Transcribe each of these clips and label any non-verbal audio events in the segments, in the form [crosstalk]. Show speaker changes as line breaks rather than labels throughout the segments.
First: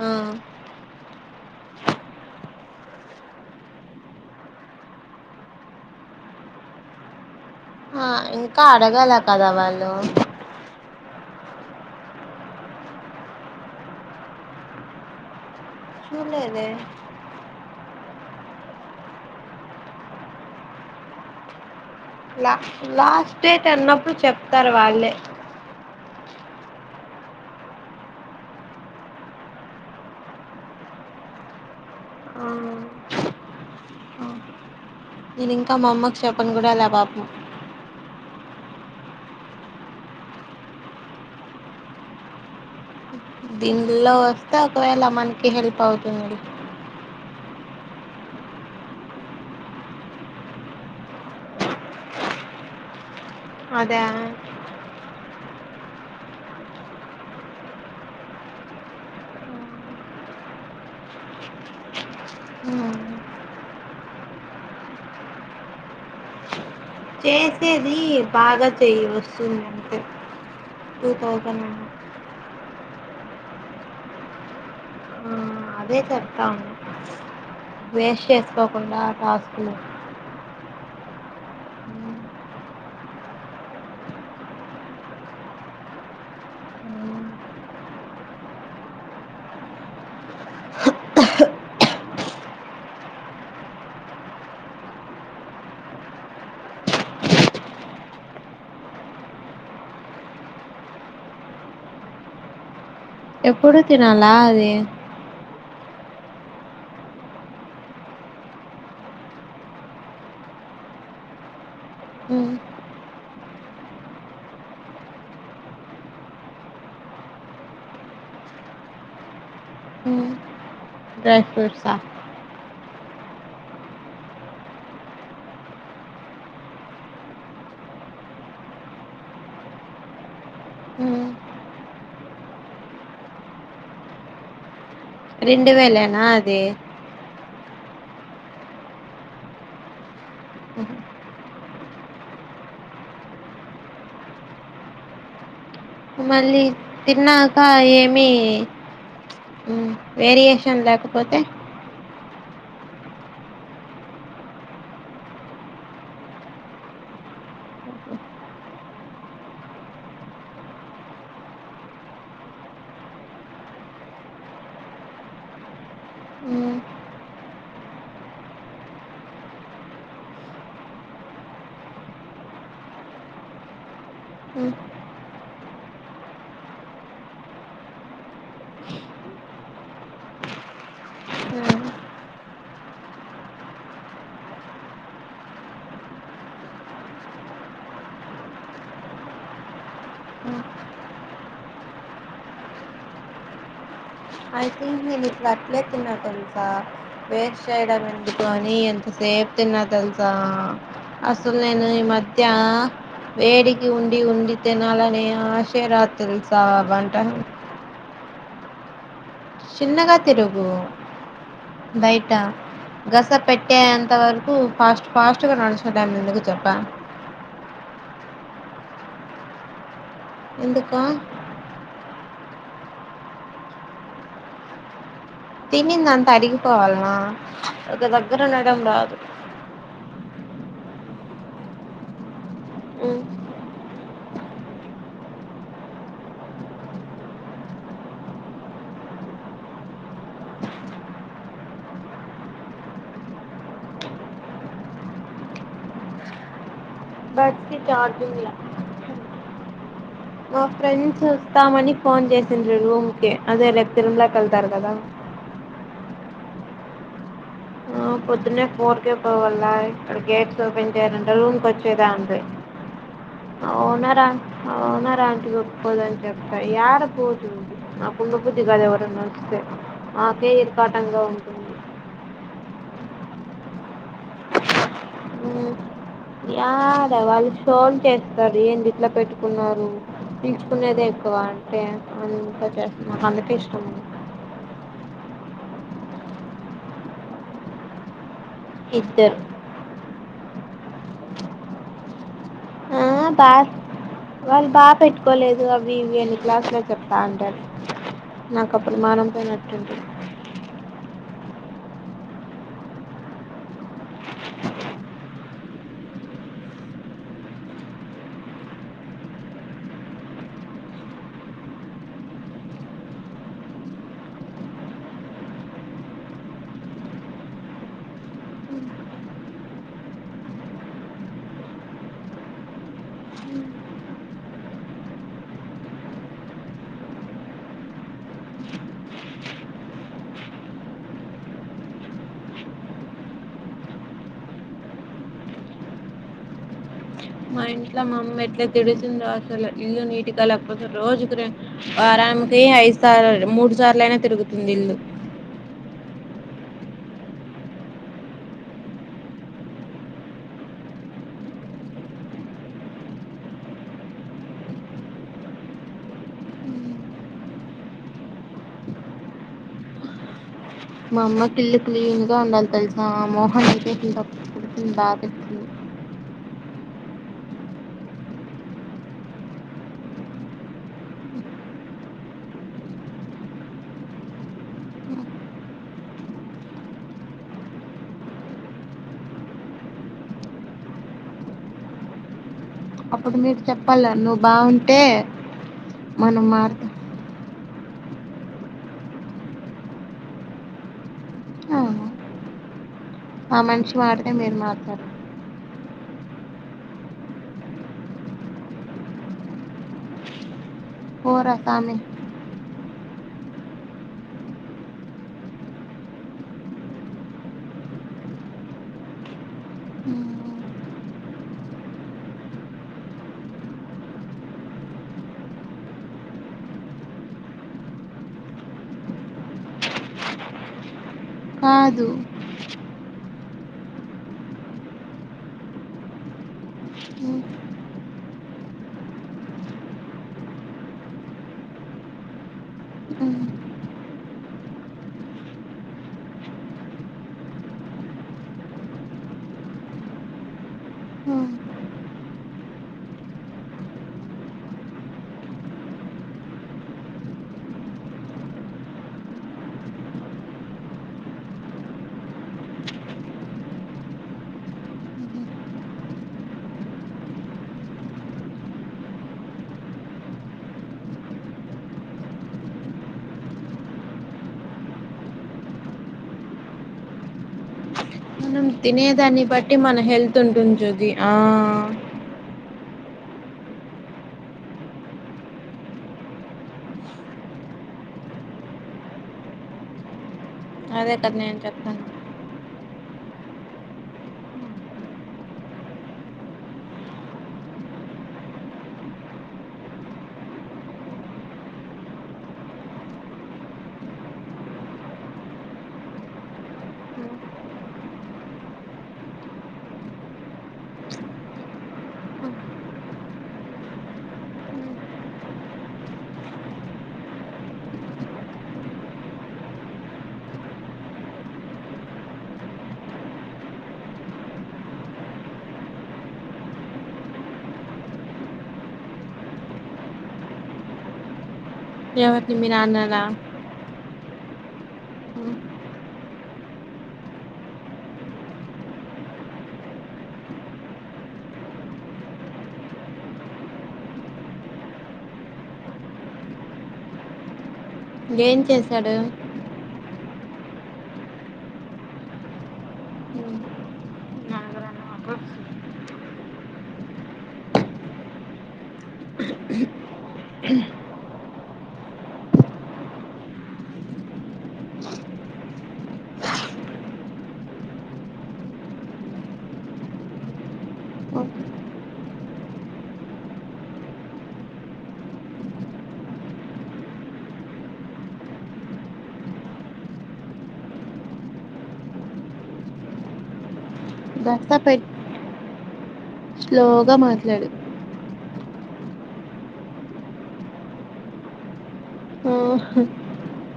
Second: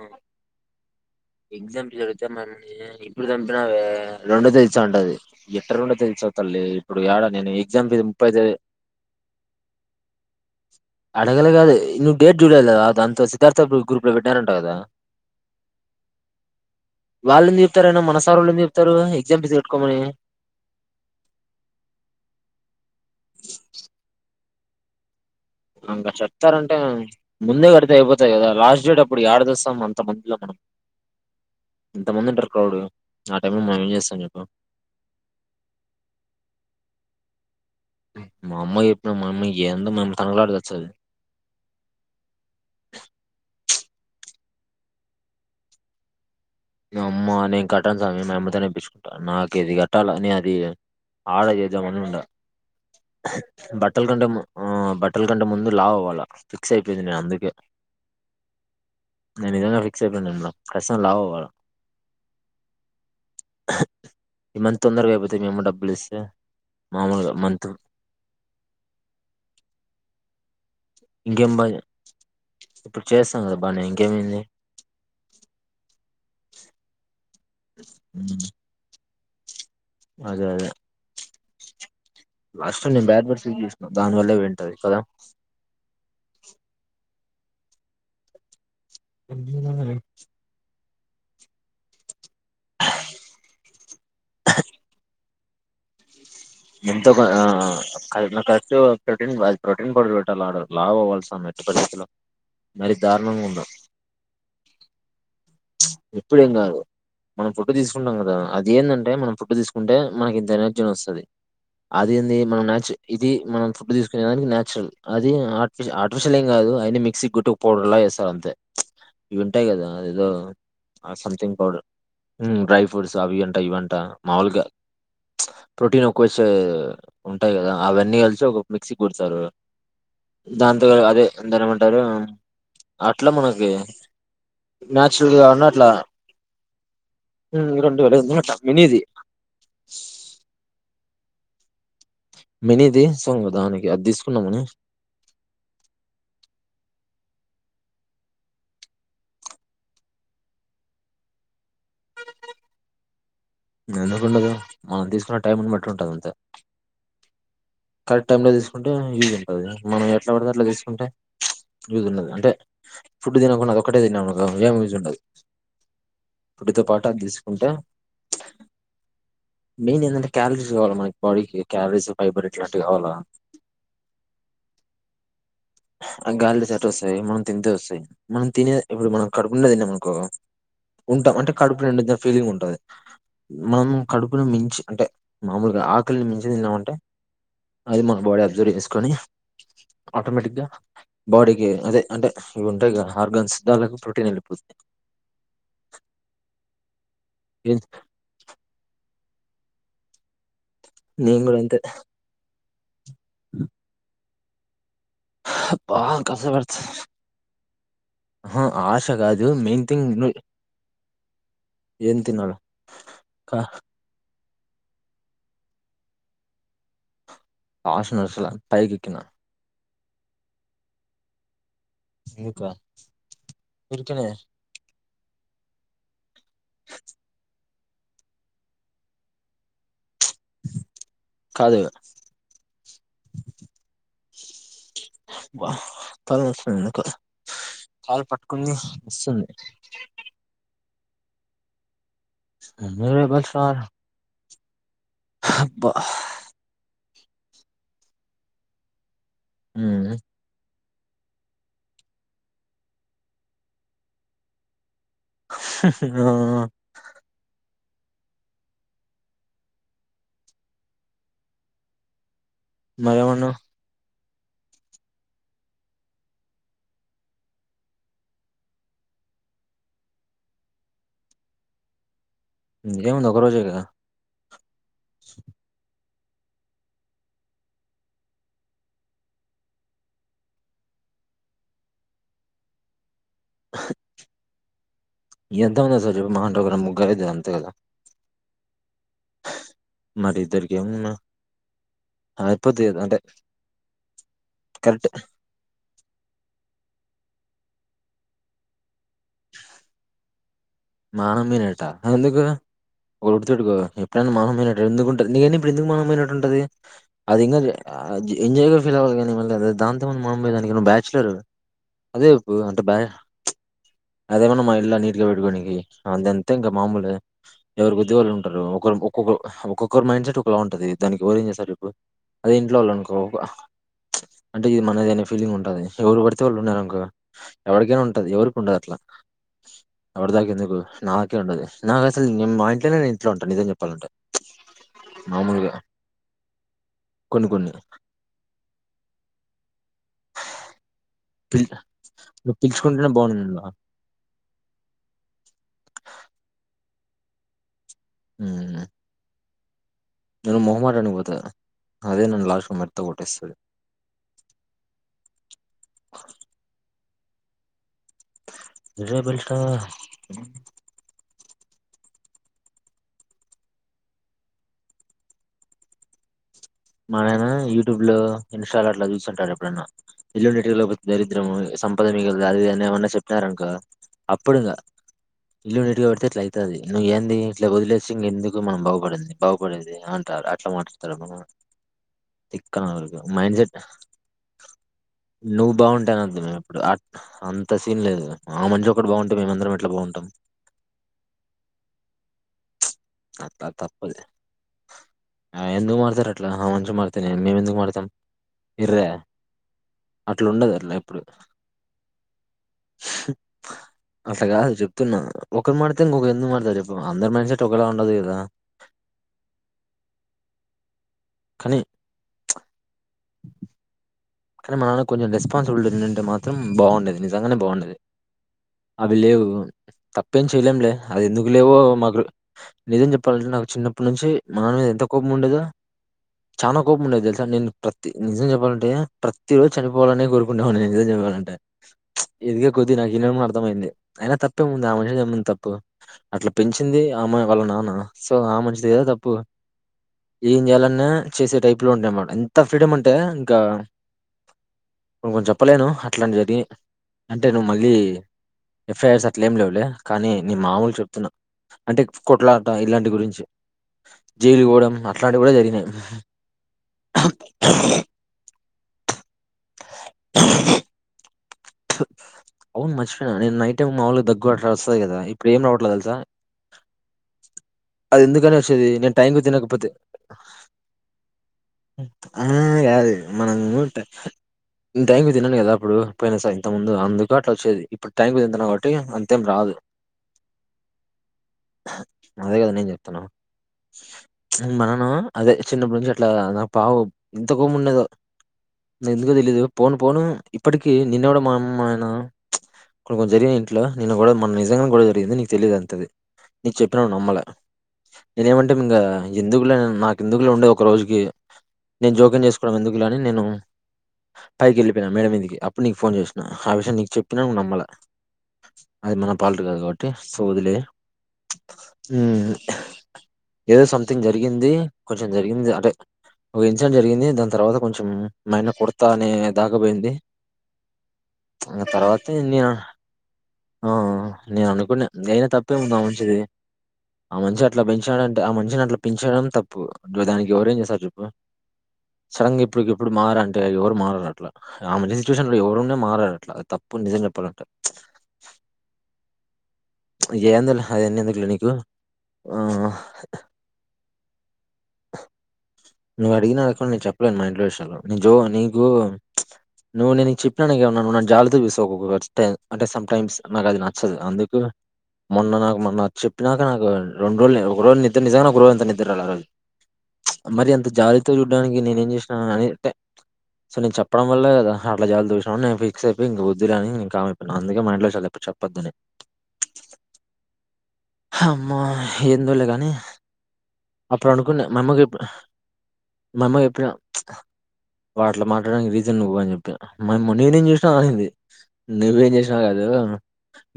ఆ
exam fees అడిగితే మా అమ్మ ఇప్పుడు చంపినవే రెండో తెది ఉంటది ఎట్ట రెండో ఇస్తావ్ తల్లి ఇప్పుడు యాడ నేను ఎగ్జామ్
ఆ
ఫీజు ముప్పై
ఇంకా అడగలా కదా వాళ్ళు
అడగలే కాదు నువ్వు డేట్ జూలై కదా దాంతో సిద్ధార్థ గ్రూప్ లో పెట్నరు కదా
చూడలేదే
వాళ్లు ఎందుకు చెప్తారు అయిన మన సార్ వాళ్ళు ఎందుకు చెప్తారు ఎగ్జామ్ ఫీస్ కట్టుకోమని
ల లాస్ట్ డేట్ అన్నప్పుడు చెప్తారు వాళ్ళే
ఇంకాచెప్తారంటే ముందే కడితే అయిపోతాయి కదా లాస్ట్ డేట్ అప్పుడు యాడతేస్తాం అంత మందిలో మనం ఎంతమంది
ఆ
ఉంటారు క్రౌడ్ ఆ టైమ్ లో మేం ఏం చేస్తాం చెప్పు
నేను ఇంకా మా అమ్మకి చెప్పను కూడ లే పాపం
మా అమ్మ కి చెప్పిన ఏందో మా అమ్మ తనకలిలాడి చస్తుంది
దీనిలో వస్తే ఒకవేళ మనకి హెల్ప్ అవుతుంది
అమ్మ నేను కట్టను స్వామి మా అమ్మతోనే ఇప్పించుకుంటాను నాకు ఇది కట్టాలి నేను అది ఆర్డర్ చేద్ద మనీ ఉండ
అదా
బట్టల్ కంటే ఆబట్టల్ కంటే ముందు లావు అవ్వాల ఫిక్స్ అయిపోయింది నేను అందుకే న నిజాంగా ఫిక్స్ అయిపోయ నీనా కచ్చితం గా లావు అవ్వాలా
హ్మ్
ఇమంత తొందరగా అయిపోతాయి మేమ డబ్బులు ఇస్తే మామూలుగా మంత్
చేసేది బాగా చెయి వస్తుంది అంతే టూ
ఇంకేం
థౌసండ్
బా
అ
ఇప్పుడు చేస్తాం కదా బానే ఇంకేమైంది
ఆ అదే చెప్తాము వేస్ట్
ఉమ్,
చేసుకోకుండా టాస్క్లు
అదే అదే లాస్ట్ నేను బ్యాడ్బర్ యూస్ చేసినా దాని వల్ల పోయి ఉంటది కదా హ్మ్ నింతో ఆ నా ఖర్చు ప్రోటీన్ ప్రోటీన్ పౌడర్ పెట్టాలడ లావు అవలసింధే పడుతులో
అ ఎప్పుడు తినాలా అది
ఎప్పుడు ఎం కాదు మనం ఫుట్టు తీసుకుంటాం కదా అది ఏంటంటే మనం ఫుట్టు తీసుకుంటే మనకి ఇంత ఎనర్జీని వస్తది అది ఏంది మనం ను ఇది మనం ఫుడ్ తీసుకునే దానికి నేచురల్ అది ఆర్టిఫల్ ఆర్టిఫిషియల్ ఏం కాదు అయిన మిక్సీ గుట్టుకు పౌడర్లా వేస్తారు అంతే ఇవి వింటాయి కదా ఇదో
డ్రై
సంథింగ్ పౌడర్
ఫ్రూట్సా
డ్రై ఫ్రూట్స్ అవి గంట ఇ వంట మాముూలుగా ప్రోటీన్ ఒకు వచ్చే ఉంటాయి కదా అవన్నీ కలిసి ఒకొ మిక్సీ కుడతారు దాంతో అదే
హ్మ్
ఎంతా ఏమంటారు అట్లా మనకి నాచురల్ గా
రెండు
ఉన్నట్లా
వేలేనా అది
వేయో రొండు వేలు ఉందటా మినీది మినది సోంగ దానికి అది తీసుకుండాము అని
మళ్ళీ తిన్నాక ఏమి మ్మ్ వేరియేషన్ లేకపోతే
ఎందుకుండదు మనం తీసుకున్న టైంని బట్టి ఉంటది అంతే కరెక్ట్ టైం లో తీసుకుంటే ఈజీ గా ఉంటుది మనం ఎట్లా పడితే అట్లా తీసుకుంటే యూజ్ ఉండదు అంటే ఫుడ్ తినకుండా అది ఒకక్కటే తిన్నాం అనుకో ఏం యూస్ ఉండదు
హ్మ్
ఇటితో పాటు తీసుకుంటే మెయిన్ ఏంటంటే క్యాలరీస్ కావాలి మనకి బాడీకి క్యాలరీస్ ఫైబర్ ఇటి కావాల
హ్మ్
ఆ గాలిలో చెట్టు వస్తాయి మనం తింటే వస్తాయి మనం తినే ఇప్పుడు మనం కడుపూ నిండా తినం అనుకో ఉంటాం అంటే
హ్మ్
కడుపు నిండింది అన్న ఫీలింగ్ ఉంటది మనం కడుపును మించి అంటే మామూలుగా ఆకలిని మించి తిన్నామంటే అది మన బాడీ అబ్జర్వ్ చేసుకొని ఆటోమేటిక్
హ్మ్.
గా బాడీకి అదే అంటే ఇవి ఉంటాయి హార్గన్స్ దానిలోకి ప్రో
ఐ థింక్ నేను ఇప్పుడు అట్లే తిన్నా తెలుసా వేస్ట్
ఏం-
చేయడం ఎందుక అని ఎ సేపు తిన్నా తెలుసా అసలు
కూడా అంతే
నేను ఈ మధ్య వేడికి ఉండి వండి తినాలని ఆశే
అబ్బా
రాదు తెల్సా ఆ వంట
ఆ ఆశ కాదు మెయిన్ థింగ్
చిన్నగా
ను
తిరుగు
ఏం
బయట
తినాలో
గస
కా
పెట్టే అంత వరకు ఫాస్ట్ ఫాస్ట్ గా నడుచుకూనే టైం లో ఎందుకు చెప్పా
ఆయాసం వస్తుది పైకిఎక్కిన
ఎందుకా
ఎందుకా ఊరికెనే
తినింది అంతా అరిగిపోవాలనా ఒక దగ్గర ఉండడం రాదు
కాదు వా హ్ తలనొస్తుంది ఎందుకో కాల్ పట్టుకుని వస్తుంది [unintelligible] అబ్బా
సెల్ కి చార్జింగ్ ల
మ్ హు
మా ఫ్రెండ్స్ వస్తామని ఫోన్ చేసిండ్రు రూమ్ కి అదే రేపు తిరుమల కి వెళ్తారు కదా
హా హా ఆ
ఆ పొద్దున్నే ఫోర్కే పోవాల ఇక్కడ గేట్స్ ఓపెన్ చేయరుఅంట రూమ్ కి వచ్చేదా అంది
మరేమన్నావ్
అవునా రా మా ఓనర్ ఆంటీ ఒప్పుకోదు అని చెప్పా యాడ పోతుంది నాకు ఉండబుద్ధి కాదు ఎవరన్నా ఉంటే ఆ నాకే ఇరకాటంగా ఉంటుంది
ఏముంది ఒక రోజే కదా
మ్ యాడ వాళ్ళు షోలు చేస్తారు ఏంది ఇట్లా పెట్టుకున్నారు పిల్చుకునేద ఎక్కువ ఎక్కువ అంటే అంతా చేస్తున్నా అందుకే ఇష్టం ఉండదు
ఎంతమంది వస్తారు చెప్పు మహా అంటే ఒక ముగ్గురైతారు అంతేకదా
ఇద్దరు
మన ఇద్దరికీ ఏమన్నా ఆ
ఆ బా వాళ్ళు
కరెక్ట్
బాపెట్టుకోలేదు అవి ఇవి ఎన్ని క్లాసులు చేప్తా ఉంటారు నాకు అప్పుడు మానం పోయినట్టు ఉంటుంది
మానం పోయినట్టా ఎందుకు ఒకటి అడుగుతా ఎప్పుడైనా మానం పోయినట్టు ఎందుకుంటంది నీక ఇప్పుడు ఎందుకు మానం పోయినట్టు ఉంటది అది ఇంకా అది ఎంజాయ్ గ ఫిలవాలి కానీ మళ్ళీ అది దాంతో మానం పోయినట్టు దానికి మనం బ్యాచలర్ అదే ఇప్పు అంటే బా చ్ అదేమన్నా మా ఇల్లు ఆ నీట్ గా పెట్టుకోనికి అదంతే ఇంకా మాముూలె ఎవరి కొద్ది వాళ్ళు ఉంటారు ఒకరం ఒకరు ఒక్కొక్కరు ఒక్కొక్కరు మైండ్ సెట్ ఒకలా ఉంటది దానికి ఎవరు ఏం చేస్తారు చెప్పు అదే ఇంట్లో వాళ్ళు అనుకో చ్ అంటే ఇది మనదనే ఫీలింగ్ ఉంటది ఎవరు పడితే వాళ్ళు ఉన్నారనుకో ఎవరికైనా ఉంటది ఎవరికి ఉండదు అట్లా
[inaudible]
ఎవరి దాక ఎందుకు నాకే ఉంటది నాకు అసలు నేను మా ఇంట్లోనే నేను ఇంట్లో ఉంటాను నిజం చెప్పాలంటే మామూలుగా కొన్ని
మా
కొన్ని
ఇంట్లో మా అమ్మ ఎట్లా తిడుతుందో అసలు ఇల్లు నీట్ గా లేకపోతే రోజుకు రెండు
పిల్ నువ్వు
వారానికి ఐదు
పిలుచుకుంటేనే
సార్లు
బాగుండు
మూడు సార్లుయినా తిరుగుతుంది ఇల్లు
హుమ్ నేను మొహమాటానికి పోతా అదే నన్ను లాస్ట్ మెట్టుతో కొట్టిస్తాది
[unintelligible]
ఇదే బెల్టా
మా అమ్మ కి ఇల్లు క్లీన్ గా ఉండాలి తెలుసా మోహన్ కి అయితే బాగా తిడుతుంది [inaudible]
మా నాయన యూట్యూబ్ లో ఇన్స్టా అట్లా చూస్తుంటారు ఎప్పుడన్నా ఇల్లు నీటుగా లేకపోతే దరిద్రం అని సంపద మిగలదు అది ఇది ఏమన్నా చెప్పినారనుకొ అప్పుడు ఇంకా ఇల్లు నీట్ గా పడితే ఇట్లా అవుతాది నువ్వు ఏంది ఇలా వదిలేసి ఇంకెందుకు మనం బాగుపడింది బాగుపడేది అంట అట్లా మాట్త తిక్క
అప్పుడు
మైండ్
మీరు
సెట్
చెప్పాల నువ్వు బాగుంటే
నువ్వు బాగుంటాన అంత
మనం
ఇప్పుడు
మారుతాం
అంత అంత సీన్ లేదు ఆ మనిషి ఒకటి బాగుంటే మేమందరం ఎట్లా బాగుంటాం
ఆ
అంత
ఆ మనిషి
తప్పదు
మారితే మీరు మారుతారు
ఆ ఎందుకు మాట్లా అదారు అట్లా ఆ మనిషి మారితే నేను మేము ఎందుకు మారుతాం ఎర్ర అట్లా ఉండదు అట్లా ఎప్పుడు
పోరా సామి
అట్లా కాదు చెప్తున్నా ఒకరు మాడితే ఇంకొక ఎందుకు మడతారు చెప్పు అందరి మైండ్ సెట్ ఒకేలా ఉండదు కదా కానీ కానీ మా నాన్న కి కొంచం రెస్పాన్సిబిలిటీ ఉండింటే మాత్రం బాగుండేది నిజంగానే బాగుండేది అవి లేవు తప్పేం చెయలేంలే అది ఎందుకు లేవో
కాదు
మాకు నిజం చెప్ చెప్పాలంటే నాకు చిన్నప్పటి నుంచి మా నాన్న మీద ఎంత కోపం ఉండేదో చాలా కోపండేది తెలుసా నేను ప్రతి నిజం చెప్పాలంటే ప్రతి రోజు చనిపోవాలని కోరుకుంటా ఉంటి నేను నిజం చెప్పాలంటే ఎదిగే కొద్ది నాకు ఇనడుమ అర్థమైంది అయినా తప్పేముంది ఆ మనిషి ఏమ్ముంది తప్పు అట్లా పెంచింది అమ్మాయి వాళ్ళ నాన్న సో ఆ మనిషిదే కదా తప్పు ఏం చేయాలన్నా చేసే టైప్ లో ఉంటే అన్నమాట ఎంత ఫ్రీడమ్ అంటే ఇంకా ను కొంచం చెప్పలేను అట్లాంటి జరిగి అంటే నువ్వు మళ్ళీ ఎఫ్ఐఆర్స్ అట్ల ఏమి లేవులే కానీ నీ మామూలు చెప్తున్నా అంటే కొట్లాట ఇలాంటి గురించి జైలు పోవడం అట్లాంటివి కూడా జరిగినాయి కుక్కు స అవును మర్చిపోయినా నేను నైట్ టైం మామూలు దగ్గు అలా వస్తది కదా ఇప్పుడు ఏం రావట్లేదు తేలుసా అది ఎందుకని
మనం
వచ్చేది నేను టైంకి
తినేదాన్ని బట్టి
తినకపోతే
మన హెల్త్ ఉంటుంది చూది ఆ
యది మనము ట నేను టైం కి తినను కదా అప్పుడు పోయినా సారి ఇంత ముందు అందుకు అట్లా వచ్చేది ఇప్పుడు టైం తింటన్నా కాబట్టి అంతేం రాదు
అదే కదా నేను చెప్తాన
కఫ నేను చెప్తాన్న మా నాన్న అదే చిన్నప్పుడు నుంచి అట్లా నాకు పావో ఎంత కోపం ఉండేదో ఎందుకో తెలీదు పోను పోను ఇప్పటికి నిన్నెవడు మా అమ్మ మా నాయన కొన్ని కొన్ని జరిగినాయి ఇంట్లో నిన్న కూడా మొన్న నిజంగా గానే గొడవ జరిగింది నీ తెలిదు అంతది నీకు చెప్పిన నమ్మలా నేనేమంటే ఇంగా ఎందుకులే నాకు ఎందుకులే ఉండే ఒక రోజుకి నేను జోక్యం చేసుకోవడం ఎందుకులే అని నేను పైకి వెళ్ళిపోయినా మేడ మీదకి అప్పుడు నీకు ఫోన్ చేసిన ఆ విషయం నీకు చెప్పిన నువ్వు నమ్మలా అది మన పాలటి కాదు కాబట్టి సో వదిలేయ్ హ్మ్ ఏదో సంథింగ్ జరిగింది కొంచం జరిగింది అంటే ఒక ఇన్సిడెంట్ జరిగింది దాన్ తర్వాత కొంచం మాయన్న కొడ్తా అనే దాకపోయింది ఆ తర్వాతే
ఎవరిని మీ
నేను
నాన్నలా
ఆ నేను అనుకున్నా అయినా తప్పేముందా ఆ మనిషిది ఆ మనిషి అట్లా పెంచినాడంటే ఆ మనిషిని అట్లా పెంచడం తప్పు దానికి ఎవరేం చేస్తారు చెప్పు సడ గా ఇప్పుడుకి ఇప్పుడు మారు అంటే ఎవరు మారారు అట్లా ఆ మనిషి సిట్యుయేషన్ లో ఎవరున్నా మారారు అట్లా అది తప్ పు నిజం చెప్పాలంటే
ఏం చేశాడు
ఏందో లే అవి అన్ని ఎందుకు నీకు ఆ నువ్వు అడిగినా అడగకుండా నేను చెప్పలేను మా ఇంట్లో విషయాలు జో నీకు నువ్వు నేను చెప్పినాక ఏమన్నా నువ్వు నన్ను జాలితో చూస్తావ్ అంటే ఒక ఒక స్ట సమ్‌టైమ్స్ నాకు అది నచ్చదు అందుకు మొన్న నాకు మొన్న చెప్పినాక నాకు రెండు రోజు ఒక రోజు నిద్ర నిజంగానే ఒక రోజుంత నిద్ర రాలె ఆ రోజు మరి అంత జాలితో చూడడానికి నేను ఏం చేసినా అని సో నేను చెప్పడం వల్ల అట్లా జాలి చూసినవు నేను ఫిక్స్ అయి ఇంకా వద్దులే అని ఇంకా కామ్ అపోయిను అందుకే మా ఇంట్లో విషయాలుచెప్ప చెప్పొద్దని అమ్మో ఏందు లే కాని అప్పుడు అనుకున్న
దస్తా పెట్టి
మఅమ్మకిచేప్పు మా అమ్మకు చెప్పిన
స్లోగా మాట్లాడు
వాడు అట్లా మాట రిజన్ నువ్వు అని చెప్పి మఅమ్మ నేనేం చేసిన అనింది నువ్వేం చేసి
ఆ,
కాదు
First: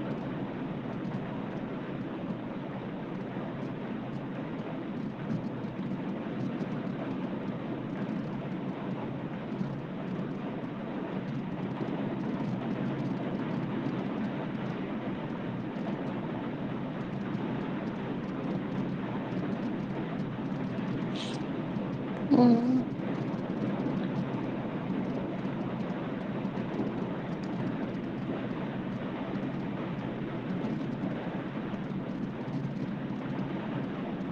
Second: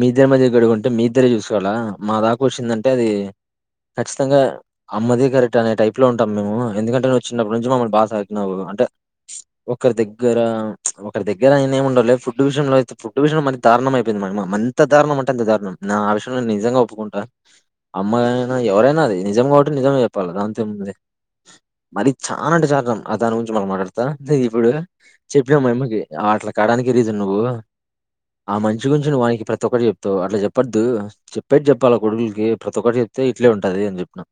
మీ దద్దరి మధ్య గొడవ ఉంటే మీ ఇద్దర చూసుకోవాలా మా దాకా వచ్చిందంటే అది ఖచ్చితంగా అమ్మది కరెక్ట్ అనే టైప్ లో ఉంటాం మేము ఎందుకంటే నువ్వు చిన్నప్పటి నుంచి మమ్మల్ని బాగ సాకినావు అంటే ఒకరి దగ్గర ఒకరి దగ్గర ఆయనేమి ఉండాలలే ఫుడ్ విషయంలోయితే ఫుడ్ విషంలో మరి దారుణం అయిపోంది మా అమ్మ అంత దారుణం అంట అంత దారుణం నా ఆ వి నిజంగా ఒప్పుకుంటా అమ్మాయియినా ఎవరైనా అది నిజం కాబట్టి నిజమే చెప్పాలి దానింతో ఏముంది
[unintelligible]
మరి చానా అంటే చాల రా ఆ దాని గురించి మం మాట్లాడతా ఇప్పుడు చెప్పినా మా అమ్మకి అట్లా కాడ కానికి రీజన్ నువ్వు ఆ మంచి గురించి నువ్వు వానికి ప్రతి ఒక్కటి చెప్తావు అట్లా చెప్పొద్దు చెప్పేది చెప్పాల కొడుకులకి ప్రతి ఒక్కటి చె అయితే ఇట్లే ఉంటది అని చెప్పినం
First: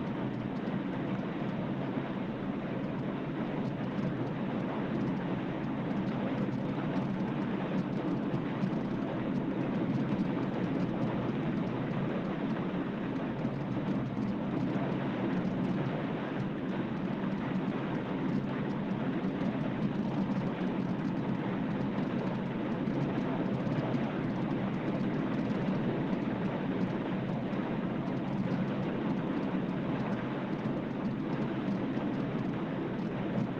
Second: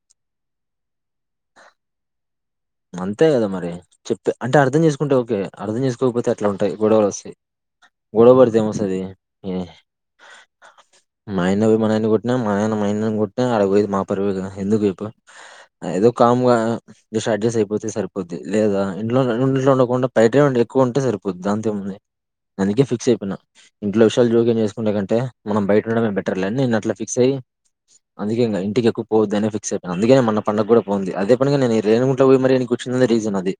అంతే కదా మరి చెప్పే అంటే అర్థం చేసుకుంటే ఓకే అర్థం చేసుకోకపోతే అట్లా ఉంటాయి గొడవలు వస్తేయి గొడవ పడితే ఏం వస్తది ఏ
[inaudible]
మా అన్న పోయి మా నాయన మా అన్నను కొట్టిన ఆడబోయేది మా పరవే కదా ఎందుకు చెప్పు అది ఏదో కామ్ గా జస్ అడ్జస్ట్ అయిపోతే సరిపోద్ది లేదా ఇంట్లో ఇంట్లో ఉండకుండా బయటే ఎక్కువ ఉంటే సరిపోద్ది దాంతోముంది అందుకే ఫిక్స్ అయిపోయిన ఇంట్లో విషయాలు జోక్యం చేసుకునే కంటే మనం బయట ఉండమే బెటర్ లే అని నేను అట్లా ఫిక్స్ అయ్యి అందుకె ఇంటికి ఎక్కువ పోవద్దు అని ఫిక్స్ అయిపోయిను అందుకే మన పండగ కూడా పోంది అదే పండగా నేను రేణుగుంట్లో పోయి మరి ఏనుకు వచ్చింది రీజన్ అది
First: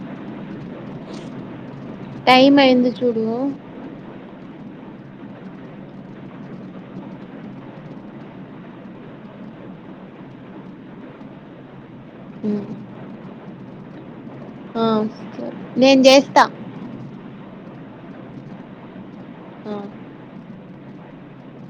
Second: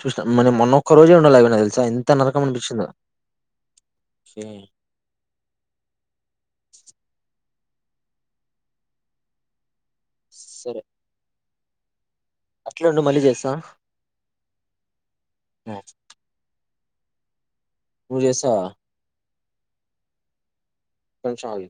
చూసా మన మొన్న ఒక్కరోజు ఉండాలి అది కూడా నాకు తెలుసు చా ఎంత నరకం
టైం
అనిపించిందో
అయింది
[inaudible]
చూడు
సరే అట్లే ఉండు మళ్ళీ చేస్తా
ఆ, సరే. నేను చేస్తా
నువ్వు చేస్తావా
ఆ.
ఒక నిమిషం ఆగు